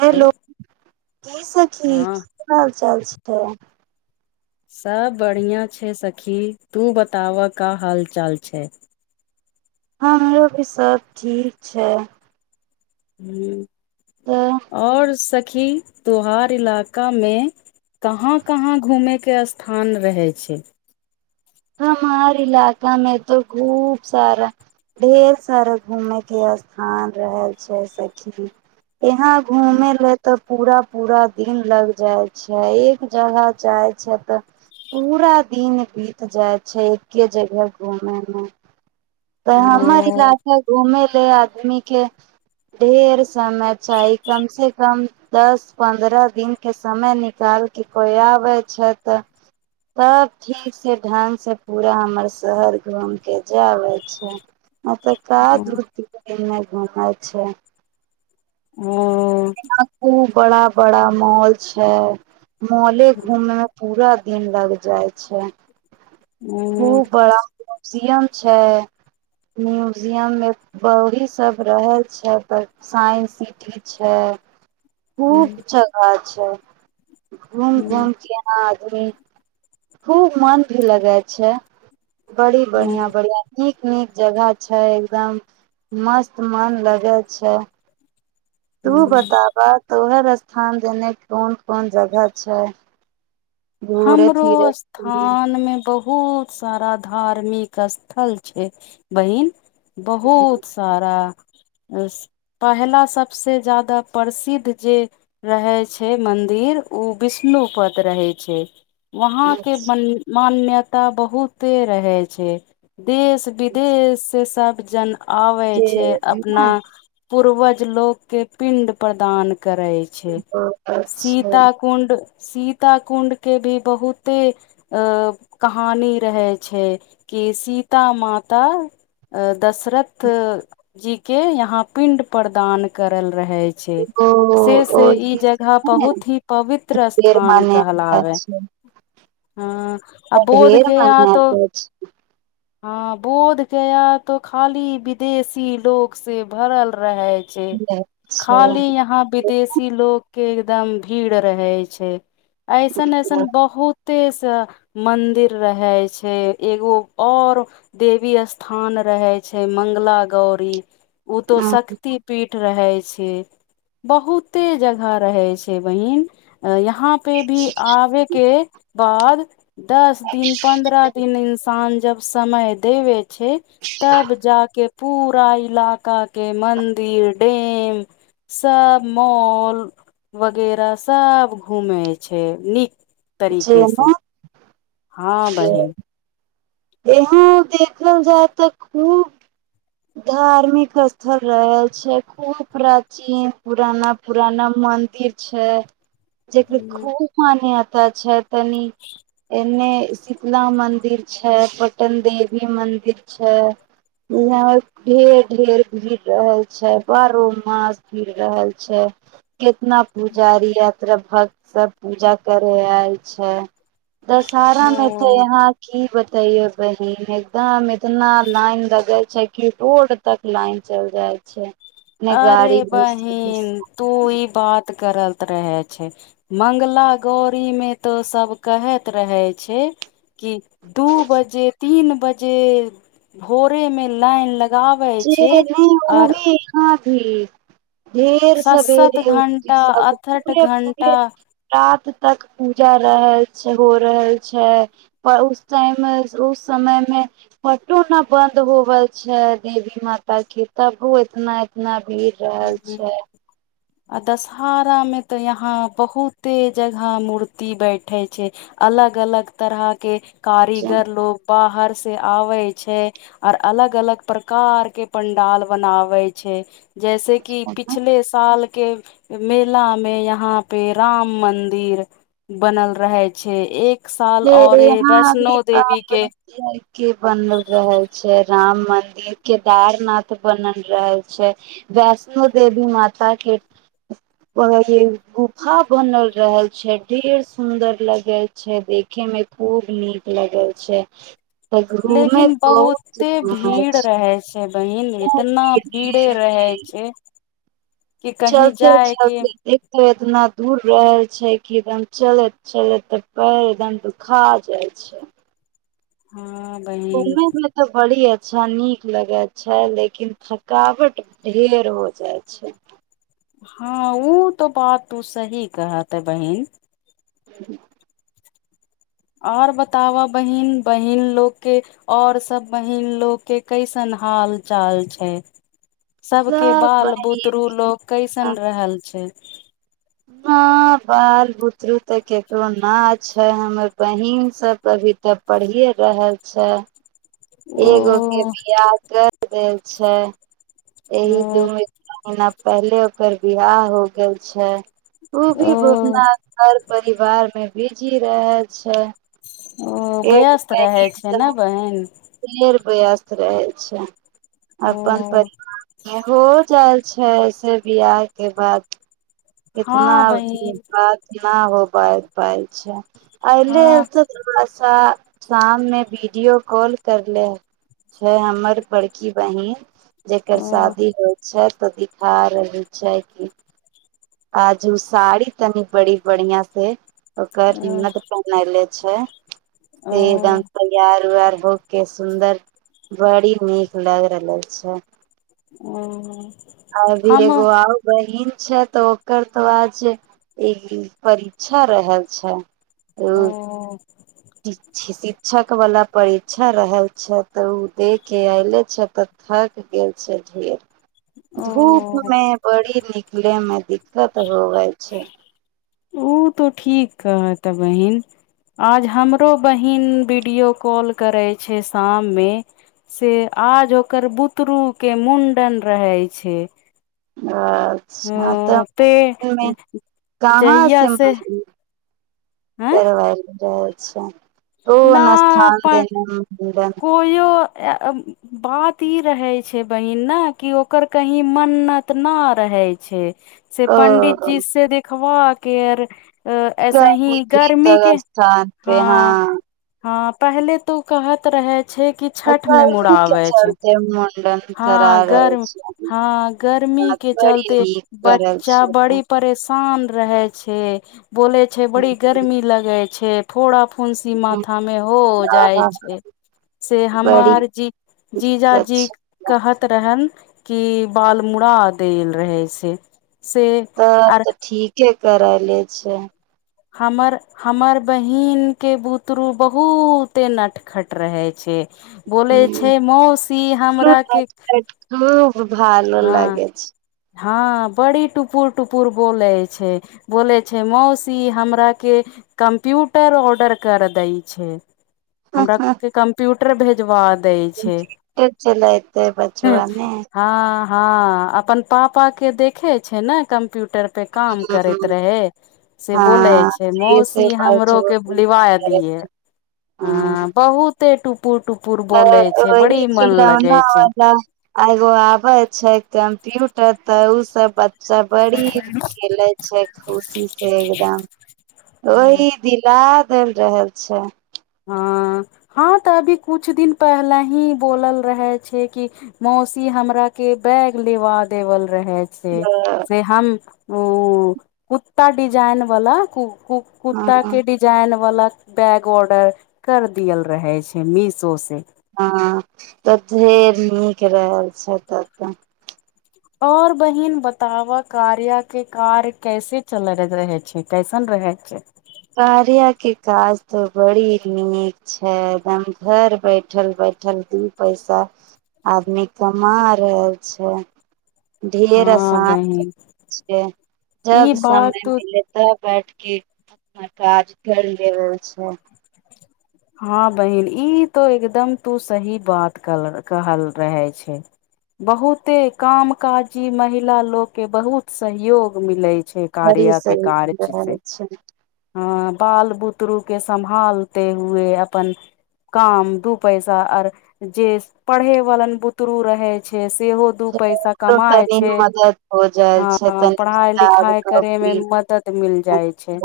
Hello की सखी हँ क हाल चाल छै तऽ सब बढ़िआँ छै सखी तू बताबह का हालचाल छै हमरो भी सभ ठीक छै हू तऽ आओर स सखी त्योहार इलाकामे कहाँ कहाँ घुमैके स्थान रहै छै हमार इलाकामे तो खूब सारा ढेर सारा घूमेै के स्थान रहल छै सखी यहाँ घूमे ले तब पूरा पूरा दिन लग जाइ छै एक जगह जाइ छै तऽ पूरा दिन बित जाइ छै एके जगह घूमेमे तऽ हमर ओ इलाका घूमे ले आदमी के ढेर समय चाही कम से कम दस पन्द्रह दिन के समय निकाल के कोइ आबे छै तब ठीक से ढंग से पूरा हमर शहर घूम के जे आबे छै औतय त ओ दूध पी के घुमैत बना छै यहाँ खूब ओ बड़ा बड़ा मॉल छै मौले घूमने मे पूरा दिन लग जाइ छै हू खूब बड़ा म्यूजियम छै म्यूजियम मे बी सब रहल छै पर साइंस सिटी अच्छा खूब जगह अच्छा घूम घूम केह खूब मन भी लगै छै बड़ी बढ़िया बढ़िया नीक जगह छै एकदम मस्त मन लगै छै तू बताब तोहर स्थान देने कोन कोन जगह छै घूरे हमरो फिरे के? स्थान मे बहुत बहुत सारा धार्मिक स्थल छै बहिन बहुत सारा पहिला सभसँ जादा प्रसिद्ध जे रहै छै मन्दिर ओ विष्णुपद रहै छै वहाँ केन मान्यता मान्यता बहुते रहै छै देश विदेश सब जन आबै से छै अपना ने पूर्वज लोकके पिण्ड प्रदान करै छै अच्छा सीता कुण्ड सीत कुण्ड के भी बहुते कहानी रहे छै कि सीता माता दशरथ जी के यहाँ पिंड प्रदान करल रहे छै ओ से से ई जगह ने बहुत ही पवित्र ढेर स्थान मान्यता कहलावे [inaudible] हँ आ ढेर मान्यता है ह बोध गया तो खाली विदेशी लोग से भरल रहे छै खाली यहाँ विदेशी लोग के एकदम भीड़ रहै छै एइसन अच्छा अइसन बहुत एते से मंदिर रहै छै एगो और देवी स्थान रहै छै मंगला गौरी ओ तो शक्त पीठ रहै छै बहुते जगह रहै छै बहिन यहाँ पे भी आबे के बाद दस दिन पन्द्रह दिन इन्सान जब समय देबे छै तब जाके पूरा इलाका के मंदिर डेम सब मॉल वगैरह सब घूमे छै ह नीक तरीके से जेना हँ के बहिन यहाँ देखल जाय तऽ खूब धार्मिक स्थल रह छै खूब प्राचीन पुराना पुराना मन्दिर छै जकर हूँ खूब मानए छै तनी एने शीतला मन्दिर छै पटन देवी मन्दिर छै ब ढेर ढेर भिड़ रहल छै बारहो मास भिड़ रहल छै कितना पुजारी यात्रा भक्त सब पूजा करय आयल छै दशहरा में तो ओ यहाँ की ब तैयो बहिन एकदम एदना लइन लग छै रोड तक लाइन चल जाय छै ने अरे गाड़ी घुस बहिन तू ई बात करत रहे छै मंगला गारी मे तो सब कहैत रहे छै कि दू बजे तीन बजे भोरे मे लाइन लग जेे नहि ओ भी ह ठीक ढेर सात सात सवेरे उठे घंटा सब अठठ पूे घंटा पूे र तक पूजा रहल छै हो रहल छै उस टाइम मे उस समय मे पटो न बन्द होवल छै देवी माता केी तब हो एतना एतना भीड़ रहल छै आ दशहरा में तऽ यहा बहुते जगह मूर्ति बैठे छै अलग अलग तरह के कारीगर छै लोग बाहर से आबे छै आर अलग अलग प्रकार के पंडाल बनावे छै जैसे कि पिछले साल के मेला में यहाँ पे राम मदिर बनल रहे छै एक साल औरे यहाँ अभी वैष्णो देवी के के बनल रहल छै राम मंदिर केदारनाथ बनल रह छै वैष्णो देवी माता के गुफा बनल रहल छै ढेर सुंदर लगे छै देख देखे मे खूब नीक लगल छै तऽ घूमे लेकिन बहुत बहुते घम भीड़ छै रहे बहिन एतना भीड़े रहै छै कि कहीं चलते जाय के चलते एक त इतना दूर रह छै कि एकदम चलत चलत तऽ पैर एकदम दुखा जाय छै हँ बहिन घूमे मे तऽ बड़ी ह अच्छा नीक लगै छै लेकिन थकावट ढेर हो जाइ छै हँ ओ तो बात तू सही कहत है बहिन ह आओर बताबह बहीन बहीन लोककेँ आओर सभ बहिीन लोककेँ कैसन हाल चाल छै सब के बाल बुतरु लोग कैसन रहल छै म बाल बुतरू तऽ ककरो नहि छै हमर बहीनसभ अभी तऽ पढ़िए रहल छै ओ एकगो के बियाह कर देल छै एहि दू ओ महना पहिले ओकर बिवाह हो गेल छै ओू ओ भी घुमना हर परिवार मे बीजी रहै छै ओ वयस्त रहै छै ने बहीन वयस्त रहै छै ओ अपन परिवार हो जाइ छै से बियाह के बाद इतना हँ बहिन बात नहि हो पाय पाइ छै हँ [unintelligible] शाम मे वीडियो कॉल करले छै हमर बड़की बहिन जेकर ओ शादी होइ छै तऽ दिखा रहली छै कि आज हम साड़ी तनी बड़ी बढ़आ से ओकर ओ ननद पहिनैले छै ओ से दम्प त्यार वैयार हो के सुन्दर बड़ी नीक लग रहल छै ओ आरो हम ओ एगो आउर बहिन छै तो एकर तो आज एक परीक्षा रहल छै ओ शिक्षकवला परीक्षा रहल छै तऽ ओ देख क अयले छथि तऽ थकि गेल छै ढेर ओ धूपमें बड़ी नीक मे दिक्कत तऽ ओ तऽ ठीकीक ह तऽ बहिीन आज हमरो बहिन वीडियो कॉल करै छै शाममे से आज ओकर बुतरूके मुण्डन रहै छै ह अच्छा ते तऽ मे कहाँ से मिर आँय करवल रह अच्छा ना ओना स्थान अपन देनेडन कोयो बात ई रहे छै बहिन ने कि ओकर की मन्नत न रहे छै से ओ पंडित जी से देख हँ गैर कही भी त स्थान पे हँ हँ पहले तो कहत रहै छै कि छठ मे गर्मी के मुड़बै छै चलते मुंडन हँ करा रहल गर्म छी हँ गर्मी के बड़ी चलते नीक करल बच्चा छै तों। बड़ी परेशान काम रहै छै बोले छै बड़ी गर्मी लगे छै छै फोड़ा फोनसी था मे हो जाइ आहा, छै से बड़ी हमर जी दिक्कत जीजाजी छै कहत रहन कि बाल मुड़ा देल रहै से से तऽ आर तऽ ठीक ह करै ले छै हमर हमर बहिन के बुतरू बहुते नटखट रहे छै बोलै हम्म, छै मौसी फ्लूट हमरााके काट खूब भालो लागे छै हँ बड़ी टुपुर टुपुर बोलै छै बोलै छै मौसी हमराके कम्प्यूटर ऑर्डर कर दै छै हमरा कम्प्यूटर ट्रेवलेजवार च लयतै बचब ने हँ हँ अपन पापा के देखे छै ने कम्प्यूटर पे काम करैत रहे से बोले हँ छै से से मौसी हमरो बचवा के लिवा करे। दिये हम्म, ह बहुते टुप अ ओह खिल लगे छै आगो आब छै कम्प्यूटर तऽ ओ सब सब बड़ी खेले छै खुशी से एकदम हूँ ओहि दिल चेल रहल छै अ हाँ तऽ अभी कुछ दिन पहले ही बोलल रहे छै कि मौसी हमरा के बैग लेवा देवल रहै छै से हम ओ कुत्ता डिजाइन वला क क कुर्ताा हँ के डिजाइन वाला बैग ऑर्डर कर दियल रहै छै मीशो से हँ तऽ ढेर नीक रहल छ तऽ और बहिन बता बऽ कार्या के कार्य कैसे चल रहे छै कैसन रहै छै कार्या काज तऽ बड़ी नीक छै एकदम घर बैठल बैठल दू पैसा आदमी कमा रहल छै ढेर हँ आसान बहिन छै जब ई बात समय तो मिले तब बैठके [unintelligible] आज कल रहल छै हँ बहिन ई तो एकदम तू सही बात कहल रहे छै बहुते काम काजी महिला लोग के बहुत सहयोग मिले हरही सुरही [unintelligible] छै हँ बाल बुतरु के सम्भालते हुए अपन काम दू पैसा और जे पढ़े वालन बुतरु रहै छै सेहो दू पैसा हमरो कमााय तनी छै मदद हो जाइ छै हँ तनी पढ़ाई किताब लिखाई करे कॉपी मे मदद मिल जाइ छै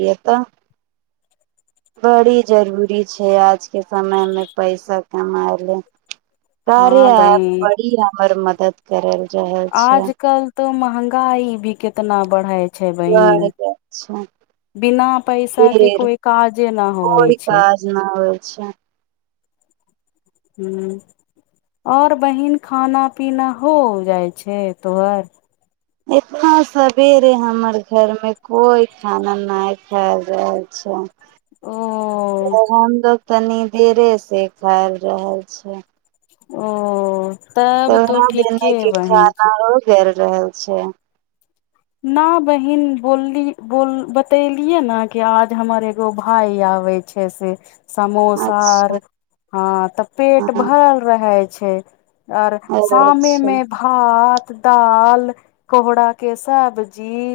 ई एतअ बड़ी जरूरी छै आजके समयमे पैसा कमाइ ले हँ कार्या ऐप बहिन बड़ी हमर मदद करल रहल छै आजकल तऽ महगा गाई भी केतना बरहै छै बहिन बढ़ गेल छै बिना पैसा के फेर कोइ काजे ना होइ कोइ छै काज [unintelligible] हूँ आओर बहिन खाना पीना हो जाइ छै तोहर एतना सवेरे हमर घर मे कोई खाना नइ खायल जाय छै ओ तऽ हम लोग तनी देरे से खायल रहल छै ओ तब तो तोरा दूनु ठीके के बहिन खाना हो गेल रहल छै न बहिन बोलली बोल बतेलियै न कि आज हमर एगो भाय आबै छै से समोसा आर अच्छा हँ तऽ पेट हँ भरल रहे छै आओर शामे अच्छा मे भात दाल कोहराके स सब्जी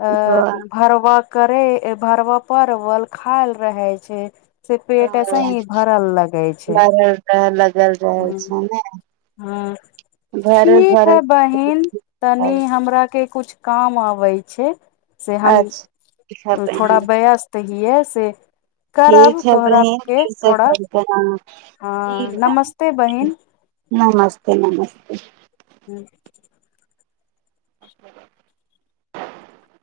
अ वाह, भारवाक करे भरबा परवल खायल रहे छै से पेट ऐसे अ, ही भरल लगे छै भरल रह लगल रहल ह छै ने ह भरल ठीक है भरल बहिन तनि हमरा के किछ काम आबै छै से हम अच्छा ठीक है थोड़ा बहिन भैया तहिये से करब ठीक है तोहरा बहिन के फर थोड़ा कल कर हँ ठीक बा नमस्ते बहिन नमस्ते नमस्ते ह्म